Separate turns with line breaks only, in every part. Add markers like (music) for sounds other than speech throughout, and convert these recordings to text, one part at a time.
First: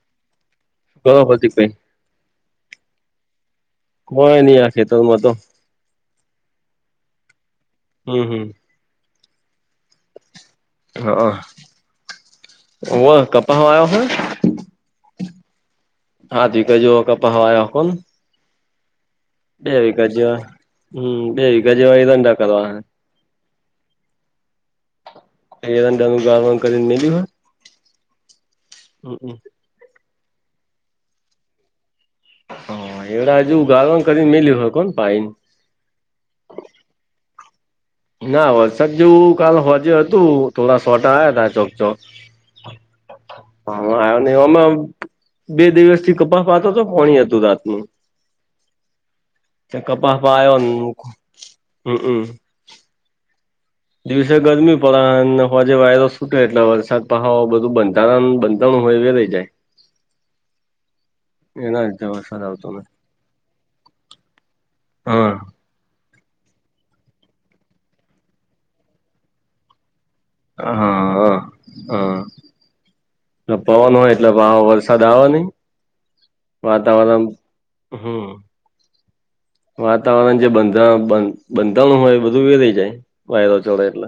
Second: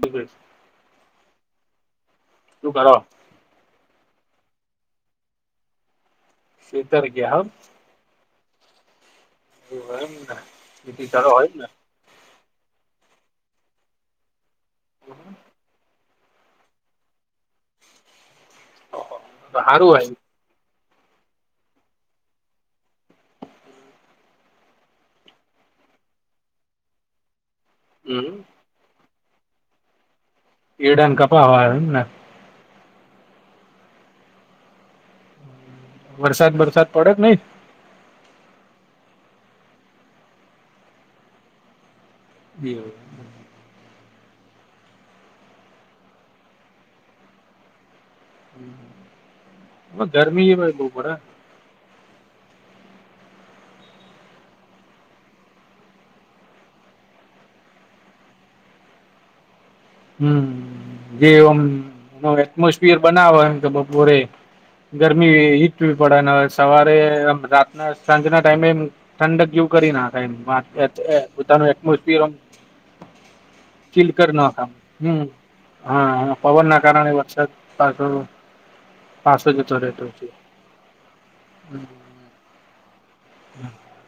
Bucks
ક હોતીી કાઈ
શું કરો
કોઈ નઈ આખેતોમાં તો
શધાર ગયા હમ
હમ હમ
(unintelligible)
હા
હોય ને
વ કપહ આયો હ હા દીકજઓ કપાવાયા કો બે
સારું હોય
વિકા જેવા હમ બે વિકા જેવા એ રંડા કરવા એનું ગ કરીને ન હો
હમ
હમ હમ
એડાન કપાવા ને
હા એવ આજ ગાર્ન કરીને મેલી હો કોને પાઈ
વરસાદ વરસાદ પડે કે નહ
ના વરસાદ જેવું કાલલે હોજે હતું થોડા સોટા આવ્યા ત ચોક ચોક
(inaudible)
હા આવ ને અમાં બે દિવસથી કપાસ પાતો હતો ભણી હતું રાત ન કપાસ
ગરમી
આ્યો ને
ભાઈ બહુ પડે
હમમ દિવસે ગરમી પડે હવા જે વાયરો છૂટે્યો એટલે વરસાદ પ બધું બંધતા તણું હોય વરેહી જાય
હમ જેમ
એના લીધે વરસાદ આવતો નથી
એટમોસફિયર બનાવ કે બપોરે
હા
ગરમી વી પડેને હવે સવારે રાતના સાંજના ટાઈમેમ ઠંડક ગયુ કરી ના
હા હા
પોતાનું
હા
એમોિરલ
એટલે પવન હોય એટલે
ના
પાહો વરસાદ
હમ
આવે નહી
હા પવન ના કારણે
વાતાવરણ
વરસાદ પાછો
હમ
પાચો
વાતાવરણ જે બંધા બંધાણું હોય એ બધું વ રઈ જાય વાયરો ચડે એટલે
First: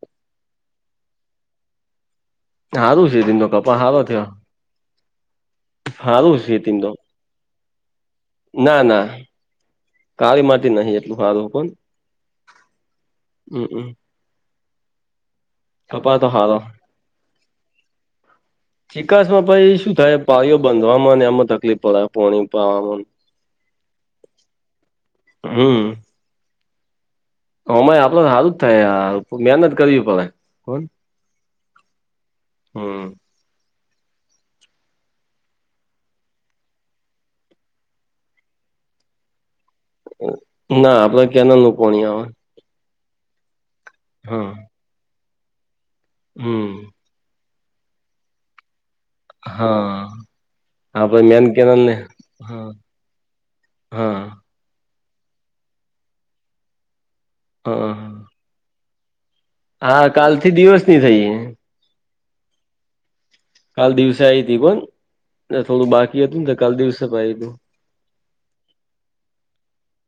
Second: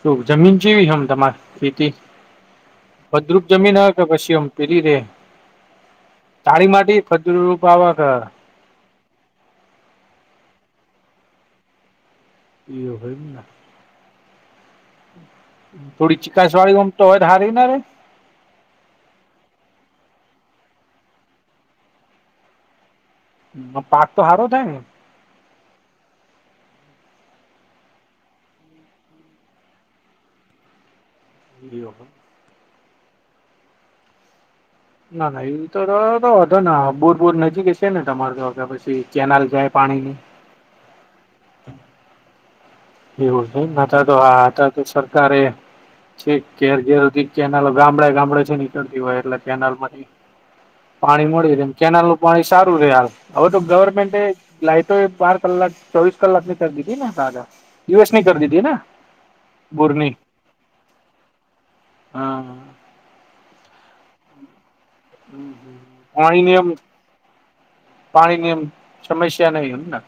શ જમીન જેવી છેમ તમારે ખેતી
હારું છે તીમ
ભદ્રુક
તો કપા
જમીન હ ક
હારો થયો
પશ્યમ પેરી રે
હારું છે તીમ તો
તાળી ખજૂ રૂપવા ખ
ના ના કાળી માટેટી નહીિ એટલું સારું કો
(unintelligible)
કપા
થોડી
તો હારો
ચીકાસ વાળી ગમ તો હોય હારી ના રે
(inaudible) ચિકાસમાં ભાઈ શું થાય પાળીઓ બાંધવામાં એમાં તકલીફ પડે પાણી પાવામાં
પાક તો હારો થાય ને
હમ અમા આપડ સારું જ થાય મહેનત કરવી પડ કોણ
વિડીયો પણ
હમ
ના ના એ રતોતો હતો ને બુરપુર નજીક છે ને તમાર તો પછી કેનાલ જાય પાણીની
ના આપડે ક્યાના નકોવાની આવે.
એવું નઈ હતા તો આ
હા
હતા તો સરકારે છે
હમ
ઘેર ઘેરધ. કેનાલો ગામડે ગામડે છે નીકળતી હોય એટલે કેનાલ
હા
માંથી
આપડે
પાણી
મેન
મળી રહેમ
કેનલ ને
કેનાલ નું પાણી
હા
સારું ર હ હવે તો ગવર્મેન્ટ
હા
લાઈ તો એ બાર કલાક ચોવીસ કલાક ની થ દીધી ને તાજા
હા
ન કરી દીધી ને
હા
બોરની
કાલ થી દિવસ ની થઈ
હમ.
કાલ દિવસે આવી હતી પણ થોડું બાકી
પાણી
હતું ને
ની
તો
એમ
કાલ દિવસે પણ આવી હતું
પાણી ની એમ સમસ્યા નહી હોય ને.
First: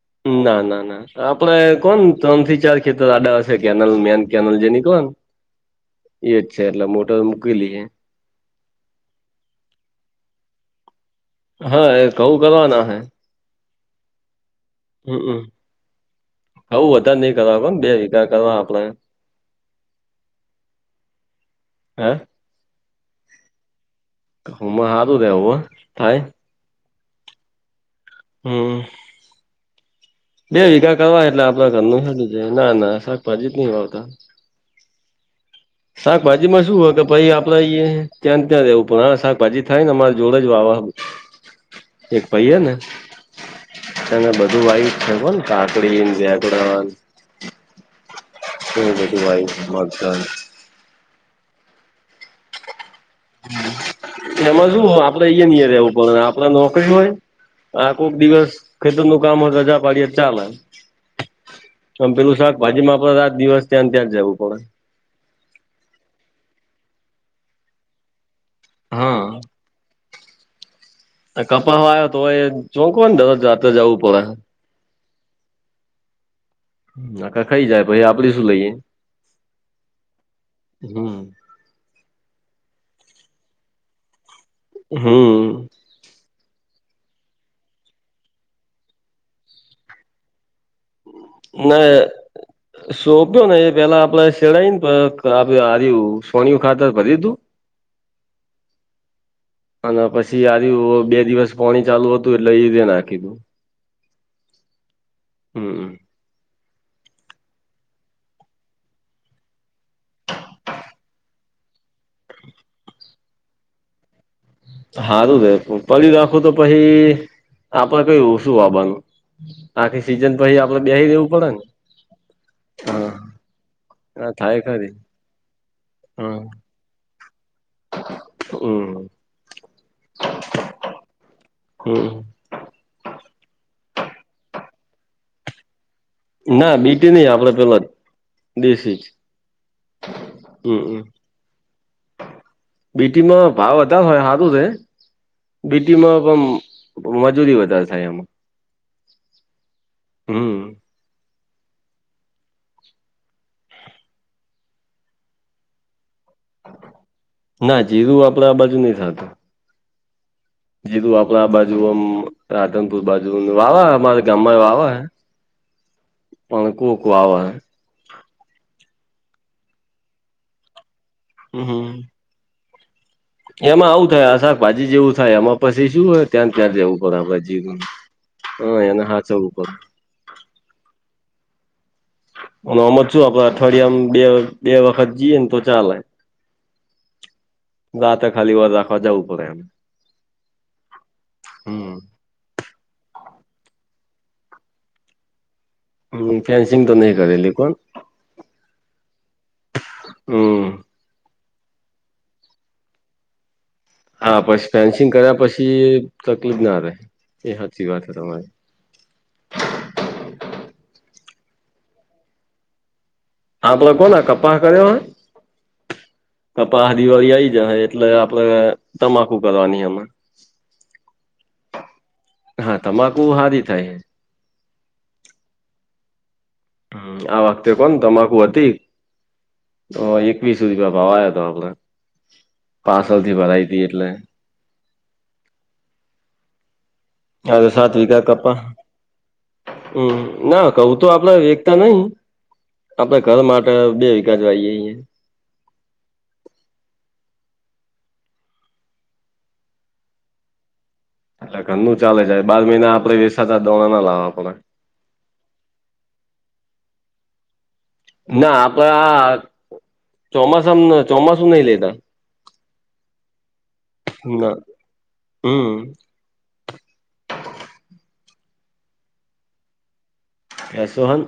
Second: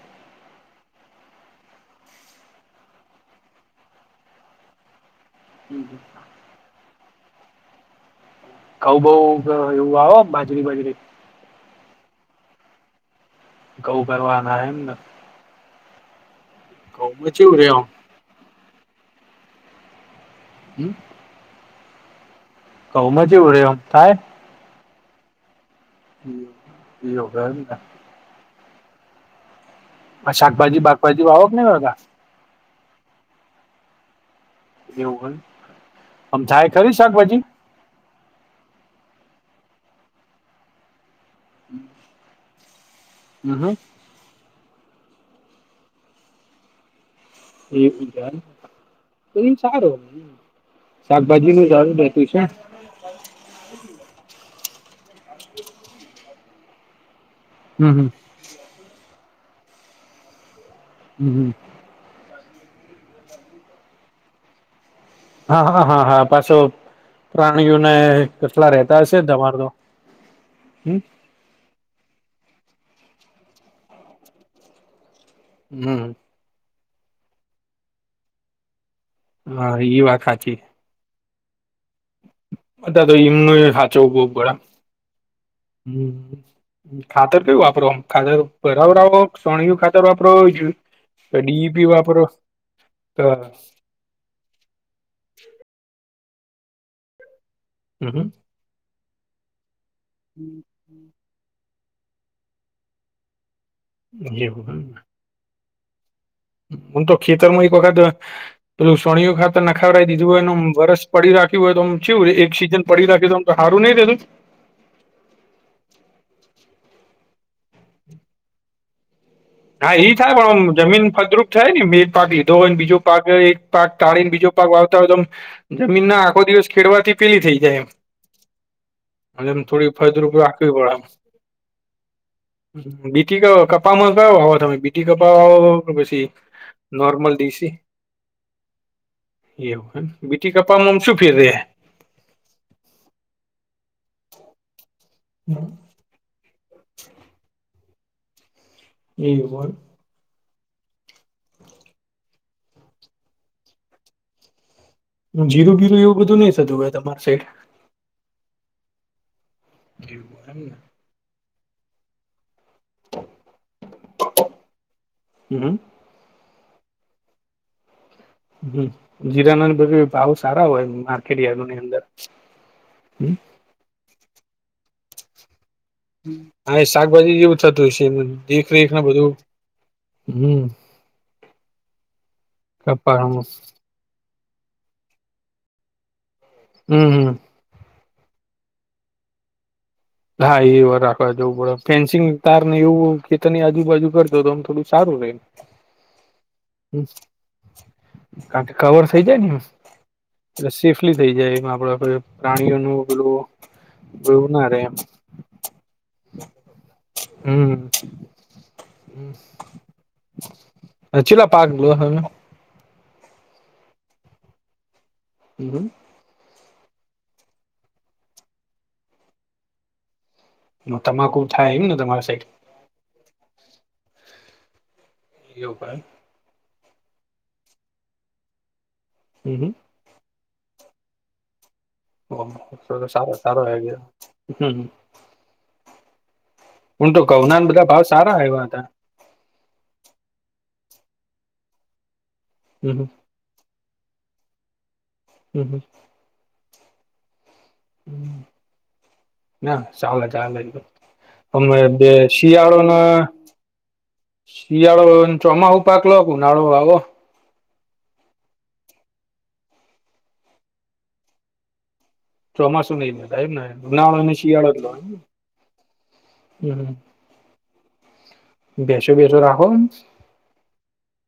ના ના ના. આપડે કોણ ત્રણ થી ચાર ખેતર આડા હશે કેનલ મેન કેનલ જેની કોણ.
હમ હ.
શેરલા મોટો મુકલી.
કઉ બઉ એવું આવે બાજરી બાજરી.
હા એ કવું કરવાના હે.
ગઉ ભરવાના એમ.
હમમ ખું વધારે
ઘઉંમાં
નહીિ
ચેવું
કરવા
રે
પણ
આમ
બે વગાર કરવા આપડ.
હમ.
હા.
કઉમાં જ એવું રે એમ થાય.
હુંમાં હા તોું દવું થાય.
(unintelligible)
હમ બે
શાકભાજી
વીઘા કરવા
બાકભાજી
એટલે
વાવો કે નઈ
આપડ
વળતા
ઘરનું. ના ના શાકભાજી જ નહી વાાવતા
એવું હોલ.
શાકભાજી માં શું હોય કે ભાઈ આપડા ઈ. ત્યાં ત્યાં રહેવું પણ હ શાકભાજી થાય ને અમારે જોડે જ વાવા. એક પહીએ ને.
હમ હમ.
તમે બધું વાયટ થ ને કાકડીને ઝાકડા.
એ જ તો
વાયુ
એમ સારું.
મગફળી
શાકભાજી નું જારું રહેતું છે.
એમાં શું આપડે ઈ નીય રહેવું પડે આપડા નોકરી હોય.
હમ
આ
હમ
કોક દિવસ ખેતર નું કામ હોય રજા પાડીય ચાલે.
હમ હ.
મ પેલું શાકભાજી માં આપણે રાત દિવસ ત્યાં ત્યાં જવું પડે.
હા હા હા હા પાછો પ્રાણીઓને. કેટલા રતા હશે તમાર તો હમ.
કપા્યો તો એ ચોંકવાને દ જાતે જવું પડે.
હમ.
આખ ખાઈ જાય પછ આપડે શું લઈએ.
હા એઈ વાખા છેી.
હમ.
બધા તો ઈમ સાચો બહ બરા.
હમ.
હમ. ખાતર કયું વાપરો ખાતર બરાવર આવો સણયું ખાતર વાપરો હો જોય.
નાને સોંપ્યો
હ
ને એ પેલા આપડે. ચડાઈને આ આ રયુ સોનિયું ખાતર ભરી દુ.
હમ.
અને પછી આ રયુ બે દિવસ પોણી ચાલુ હતું એટલે ઈરયા નાખી દું.
એવું હમ ને.
હમ્મ.
હું તો ખેતરમાં એક વખદ. પેલું સોનિયું ખાતર નાખવરાવી દીધું હોયને વરસ પડી રાખ્યું હોય તો આમ કેવું રે એક સીઝન પડી રાખ્યું તોમ. તો હારું નહિ રેધું.
હારું રે, પડી રાખો તો પહિ આપડ કય ઓશું આવવાનું.
હા એ થાય પણ ઓમ જમીન
રહેવું
ફળદ્રુપ
પડે
થાય ને મેં એક પાક લીધો હોય બીજો
હા
પાક એક. પાક કાઢી
હા
ને બીજો
થાય
પાક
ખરી.
વાવતા હોય તો આમ જમીન ના
હમ્મ
આખો દિવસ ખેડવાથી પેલી થઈ જાય એમ.
હમ
અને એમ થોડી ફળદ્રુપ રાખવી પડે આમ.
હમ
બીટી કપામાં કયો વાવો તમે બીટી કપા વાવો કો પછી.
ના બીટી નહી
નોર્મલ
આપડે
ડીસી
પેલા દેશી જ
એવું એમ ને, બીટી કપામાં
હમ
ઓમ શું. ફીરરે.
બીટીમાં ભાવ વધારે હોય હારુ રે, બીટીમાં પણ. મજૂરી વધારે થાય એમાં.
એ હોય.
હમ્મ.
જીરું બીરું એવું બધું નઈ થતું હોય તમારી સાઈડ.
ના જીરું આપડા આ બાજુ નહી થાતું.
એવું એમને.
જીરું આપડા આ બાજુ આમ. રાધનપુર બાજુ વાવા અમારા ગામમાં વાવા હે.
ને હમ
પણ કોક વાવે હે.
હમ જીરાના બધી ભાવ સારા હોય માર્કેટયાડૉ ની
હમ
અંદર હમ.
એમાં આવું થાય આ શાકભાજી જેવું થાય આમાં. પછી શું હોય ત્યાં ત્યાંજ
હા એ
રેવું પડે આપ
શાકભાજી જેવું
જીરુ
થતું હશે
હોય
દેખરેખ ને
એને
બધું
હાચવવું પડે.
હમ.
અને ઓમજ છું આપે
કપાળામાં
અઠવાડીયામાં બે બે વખત જઈએ ને તો ચાલે.
હમ હમ.
રાતે ખાલી વર રાખવા જવું પડે.
હા એ વર રાખવા જવું પડે
હમ.
ફેન્સિંગ. તાર ને એવું ખેતરની આજુબાજુ કરદો તો આમ થોડું સારું રે એમ.
હ ફેન્સિંગ. તો નહી કરેલી કોણ
કારણ કે કવર થઇ જાય ને એમ
હમ.
એટલે શિફ્ટ. થઈ જાય એમ આપડે પ્રાણીઓનું પેલું.
હા
એવું ના
પછી
રે એમ
ફેન્સિંગ કર્યા પછી તકલીફ ના રહે એ હાચી વાત હે તમારી.
હ ચીટલા પાક લ્યો હો તમે.
આપડે કોના કપા કર્યો હે.
હમ હમ.
કપા આ દિવાળી આઈ જહે એટલે આપડે તમાકુ કરવાની અમાં.
હ તમાકુ થાય ઇમ ને તમારી સાઈડ.
હા તમાકુ હારી થાય.
એ ઉપર.
હમ્મ આ વખતે પણ તમાકુ હતી.
હમ હમ.
એકવીસ સુધી બાપા આવ્યા તો આપડે.
ઓહો તો
પાર્સલ
સારો
થી
સારો
ભરાઈ તી
આવ્યો.
એટલે
હું તો ઘઉંના
હા
બધા
સાત
ભાવ
વિઘા
સારા
કપાહ.
આવ્યા હતા
હમ ના કહુ તો આપણે એકેતા નહી
હમ
ઘર માટે બે વિઘા જઈએે અહીંયા.
હમ, હમ ના ચાલે ચાલે.
એટલે
અમે
ઘરનું
બે
ચાલે છે.. બાર મહિના
શિયાળોને
આપડે વેચાતા દાણા ના લાવવા પડે
શિયાળો ચોમાસું પાક લો ઉનાળો વાવો
ના આપડે આ ચોમાસા ચોમાસું નહીં લેતા
ચોમાસું નહીં એમને ઉનાળો અને
ના
શિયાળો નો
હમ
હોય. બેસો બેસો રાખોને
એ સોહન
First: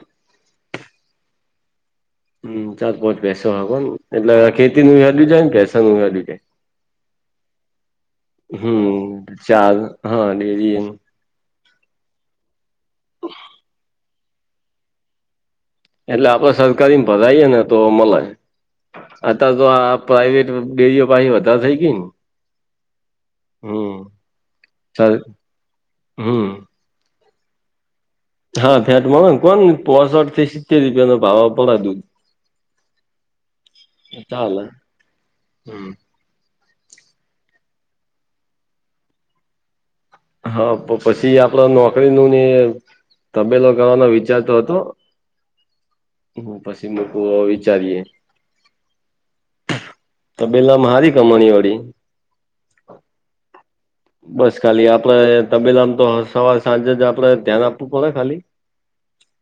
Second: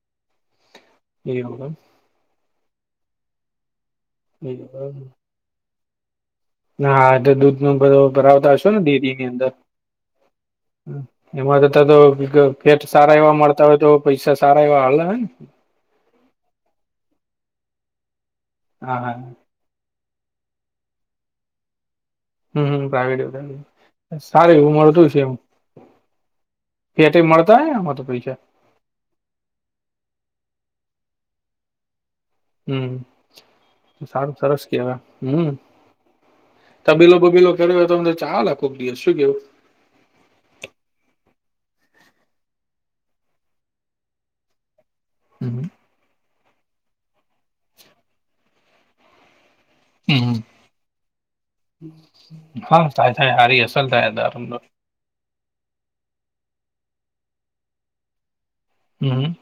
એવું
હમ ચાર પોચ પેસો આવે ને એટલે ખેતી નુંય
એમ
હેડ્યું જાય ને પેસા નું હેડ્યું જાય
હા તો દૂધ નો ઘડો ભરાવતા હશો ને
હમ
ડેરીની અંદર
ચાર હા ડેરી એમ
એમાં થતા તો ફેટ સારા એવા મળતા હોય તો પૈસા સારા એવા આલે હે ને
એટલે આપડે સરકારીને ભરાઈએે ને તો મલે
હા હા
અતારે તો આ પ્રાાઈવેટ ડેરીઓ પાછી વધારે થઈ ગઈ ને
હમ પ્રાઇવેટ
હમ
(inaudible) સારૂ એવું મળતું
સર
હશે
હમ
એમાં એથી મળતા અહે ને એમાંથી પૈસા
હા, ફેટમાં હેને કઉ પોસઠ થી સિત્તેર રૂપિયા નો ભાવ આવતો લાગે
હમ સારું સરસ
ચાલે
કેવાય હમ તબેલો બબેલો કર્યો હોય તો અમને ચાલે
હા પણ પછી આપડે નોકરી નું ને તબેલો કરવાનો વિચારતો હતો.
હમ
હું પછી મૂકું હવે વિચારીએ
હમ
તબેલા માં સારી કમાણી વાળી
હા થાય થાય હારી હસે
બસ ખાલી આપડે તબેલા માં તો સવાર સાંજે જ આપણે ધ્યાન આપવું પડે ખાલી
હમ્મ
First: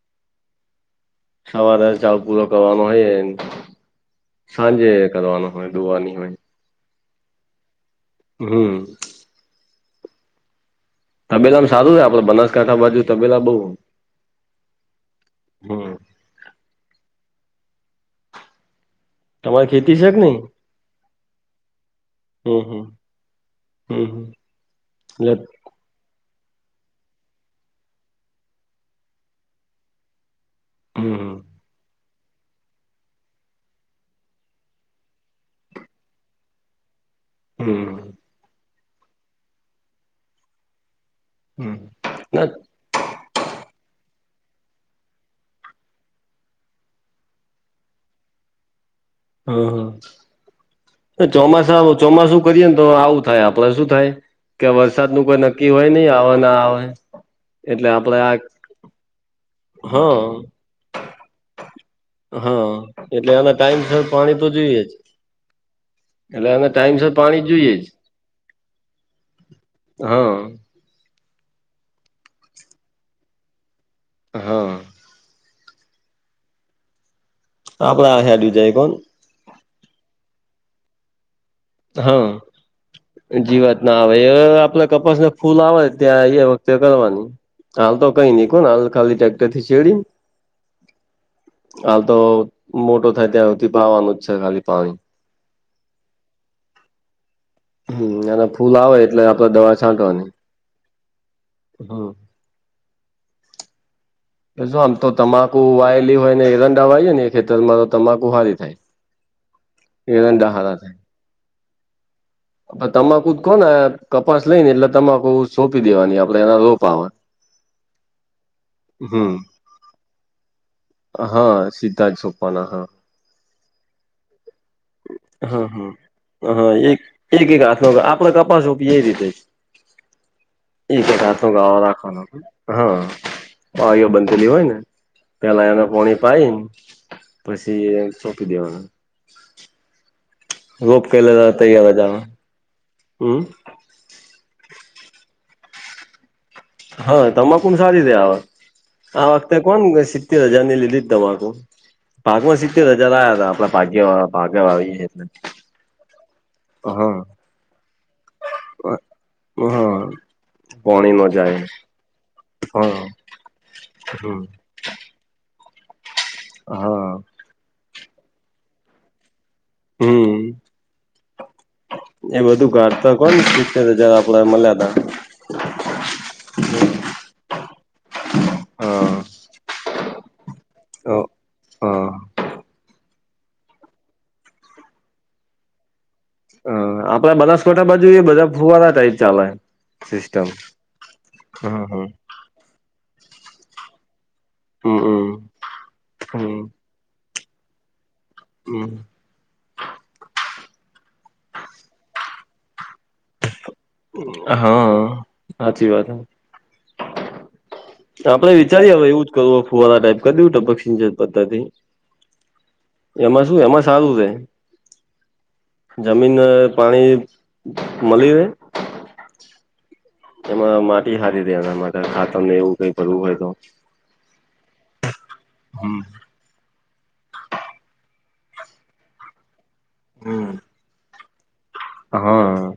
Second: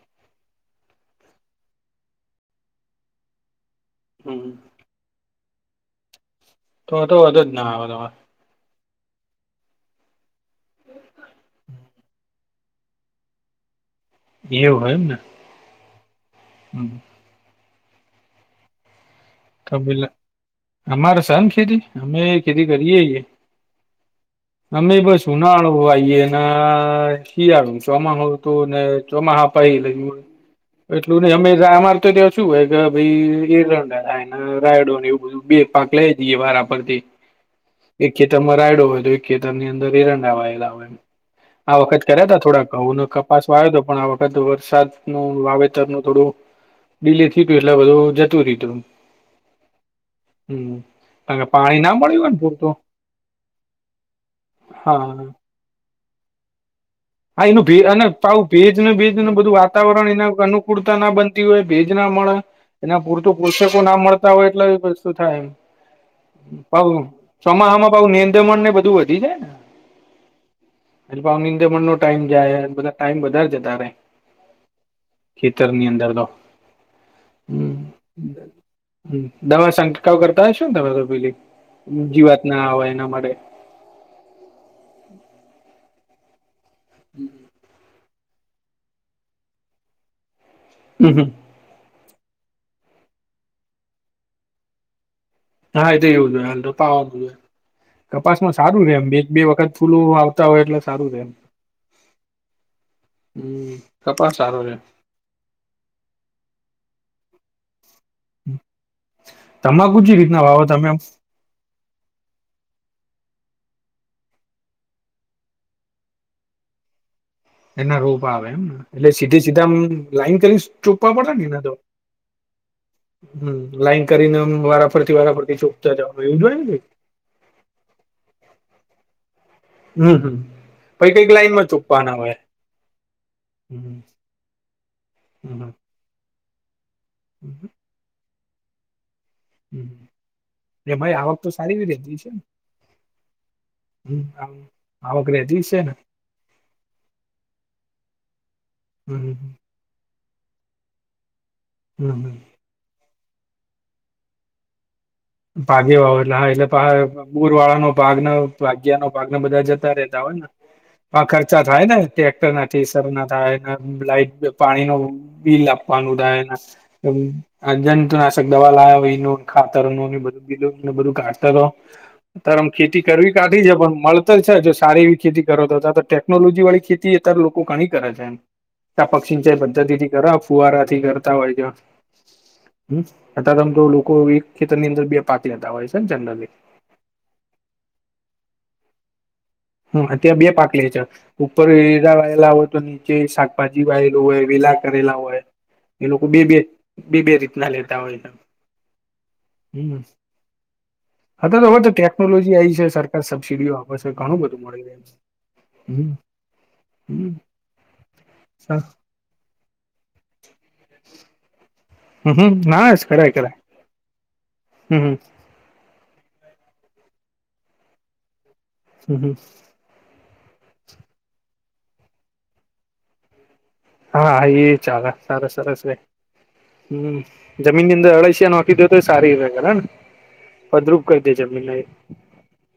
સવારે ચાલ પૂરો કરવાનો હોયે ન
હમ
સાંજે કરવાનો હોય ડોવાની હોય.
તો તો વાંધો જ ના આવે ત
હમ્મ તબેલામ સારું છે. આપણે બનાસ કાથા બાજુ તબેલા બઉ હ
એવું હોય એમને
તમારે ખેતી છે કે નહી
(inaudible) અમારે સન ખેતી એય ખેતી કરીએ છીએ.
હમ્મ
તમે બસ ઉનાળો આઈએ ના શી આવ ચોમાસું હતું ને ચોમાસા પહિ (inaudible)
હમ
એટલું નઈ અમેય કાઈ અમાર તો ત્યાં શું હોય કે ભઈ એરંડા અને રાયડો ને એવું બધું બે પાક લઈ લઈએ વારા પરથી.
હમ્મ
એક ખેતરમાં રાયડો હોય તો એક ખેતર ની અંદર એરંડા વાયેલા હોય, એમ આ
હમ
વખત કર્યા તા
ના
થોડાક ઘઉં ને કપ પાસો આવ્યો તો પણ આ વખત વરસાદ નું વાવેતર નું થોડું ડીલે થ્યુતું એટલે બધું જતું ર્યુ તું
હહ
હમ
તો
કારણ કે પાણી ના
ચોમાસા
મળ્યું હોય
ચોમાસું કરીએ
પૂરતું
ને તો આવુ અરે આપડે શું થાય કે
હા
વરસાદ નું કોઈ નક્કી હોય નહી આવે ના આવે
હા ઇતો ભેજ
એટલે
અને
આપડે આ
પાહુ ભેજ અને બેજ બધું વાતાવરણ
હા
એને અનુકૂળતા ના બન (unintelligible) ભેજ ના મળે
હા
એના પૂરતો
એટલે આના
પોષકો ના
ટાઈમસર
મળે
પાણી તો
હોય એટલે ઈ
જોઈએ જ
વસ્તુ થાય
એટલે આને
પાહુ
ટાઈમસર પાણી જોઈએ
ચોમાસામાં
જ
પાહુ નેંદમણ ને બધ બધું વધી જાય ને
હા
એ પાહો નીંદેમન નો ટાઈમ જાય હેને બધા ટાઈમ વધારે જતારે
હા.
ખેતર ની અંદર તો હમ
આપડડા (inaudible) જાય કોણ
દવા સંંટકાવ કરતા હશો ને તમે તો પેલી
હા
જીવાત ના આવેય એના માટે
જીવાત ના હવે એ આપડે કપાસ ને ફૂલ આવે ત્યાં એ વખતે કરવાની હાલ તો કઈ ન કોણ હાલ ખાલી ટક્ટર થી છેડી
હમ.
હાલ તો મોટો થાય ત્યાં સુધી પાવાનું જ છે, ખાલી પાણી
હા એ તો એવું જ હોય અ તો પાવા
હમ અને
કપાસમાં
ફૂલ
સારું
આવે
રેમ
એટલે
એક બે
આપડે
વખત
દવા
ફૂલ આવતા હોય એટલે સારું રેમ
હા
હમ કપાસ સારો છે.
જો આમ તો તમાકુ વાયેલી હોય ને એરંડા વાયે ને ખેતરમાં તો તમાકુ સારી થાય.
તમાકુ ચી રીતના
એરંડા
વાવો
હારા
તમે?
થાય. તમાકુ જ કહો ને કપાસ લઈને એટલે તમાકુ સોંપી દેવાની આપડે એના રોપામાં
એના રોપા આવે એમને એટલે સીધે સીધા લાઈન કરી ચૂપવા પડે ને એ
સીધાંત સોપાન હા
હમ લાઈન કરીને વારાફર થી વારાફર થી
હા હા.
ચોપતા જવાનું એવું હોય
હા
ન
એક એક એક આથ આપ કપાસપી રીતે
હમ.
એક
પછ કઈક
હાથનો
લાઈનમાં
ગાળો
ચોપવાના
રાખવાનો
હોય
હા બાઓ બંધલી હોય ને પેલા એને પોણી પાાય પછી સોંપી દેવાનું.
હમ
રોપ કે લ તૈયાર જાવા હમ
હ આ આવક રતી છે ને
હા તમાકુ સારી ર આ
હમ
આ વખતે કોણ સિત્તેર હજાર ની લીધી જ તમાકુ
હમ હમ
ભાગમાં સિત્તેર હજાર આયા તા આપડા ભાગ ભાગ આવીલે
ભાગી વાવ એટલે હા એટલે પુર વાળાનો ભાગ ન તો (inaudible) ભાગ ને બધા જતા રહેતા
હા
હોય ને
પોણી નો
ખર્ચા
જાય
થાય ને ટ્રેક્ટર ના
હા
થેશર ના થાય
હમ
લાઈટ પાણી નુ બિલ આપવાનું થાય એના
હા
અજંતુનાશક દવા લાવયા એ ખાતર ન
હમ
બધું બીધું ને બધું કાઢતા રહ
એ
તમ
બધું
ખેતી
કાઢતા
કરવી
કોણ
કાઢી છે,
સિત્તેર
પણ
હજાર
મલતળ
આપડા
જ છે, જો
મળ્યા તા
સારી એવી ખેતી તો ટેકનોલોજી વાળી ખેતી અત્યારે લોકો ઘણી કરે છે એમ યા
હા
પછી સિંચાઇ પદધતિથી કર ફુવારાથી
હા
કરતા હોય છે
હ
હ અ તમ તો લોકો એક ખેતરની અંદર પાતી જતા હોય છે ને જનરલી
હ આપડે બનાસકાંઠા બાજુ એ બધા ફુવારા ટાઈપ ચાલે
હ ત્યાં
સિસ્ટમ
બે પાકેલી છે, ઉપર
હા હા
એરા વાયેલા હોય તો નીચે શાકભાજી વાય હોય વેલા કરેલા
હમ
હોય એ લોકો બે બે
હમ
બે બે રીતના લેતા હોય છે.
હમ
હમ અ તો હ તો ટેકનોલોજી આવી છે, સરકાર સબસીડીઓ આપે છે, ઘણું બધું મળી રહે છે
હા સાચી વાત
હમ
હ
હમ
આપડે વિચારીએ હવે એવું જ કરવું ફુવારા ટાઈપ કર‌ દેવું ટપક સિંચાઇ પદ્ધતિ
હમ ના કરાય
એમાં
કરાય
શું એમાં સારું છે.
હમ હમ
જમીન પાણી મળી રહેે
હમ હમ.
એમાં માટી સારી હતી એના માટે ખાતર તમને એવું કઈ ભરવું હોય તો
હાા એ ચાલે સરસ સરસ છે.
હમ
હમ જમીનની અળસિયા નોખી દો તો એ સારી રહેને
હમ
ભદ્રુપ કર દે જમીન એ
હા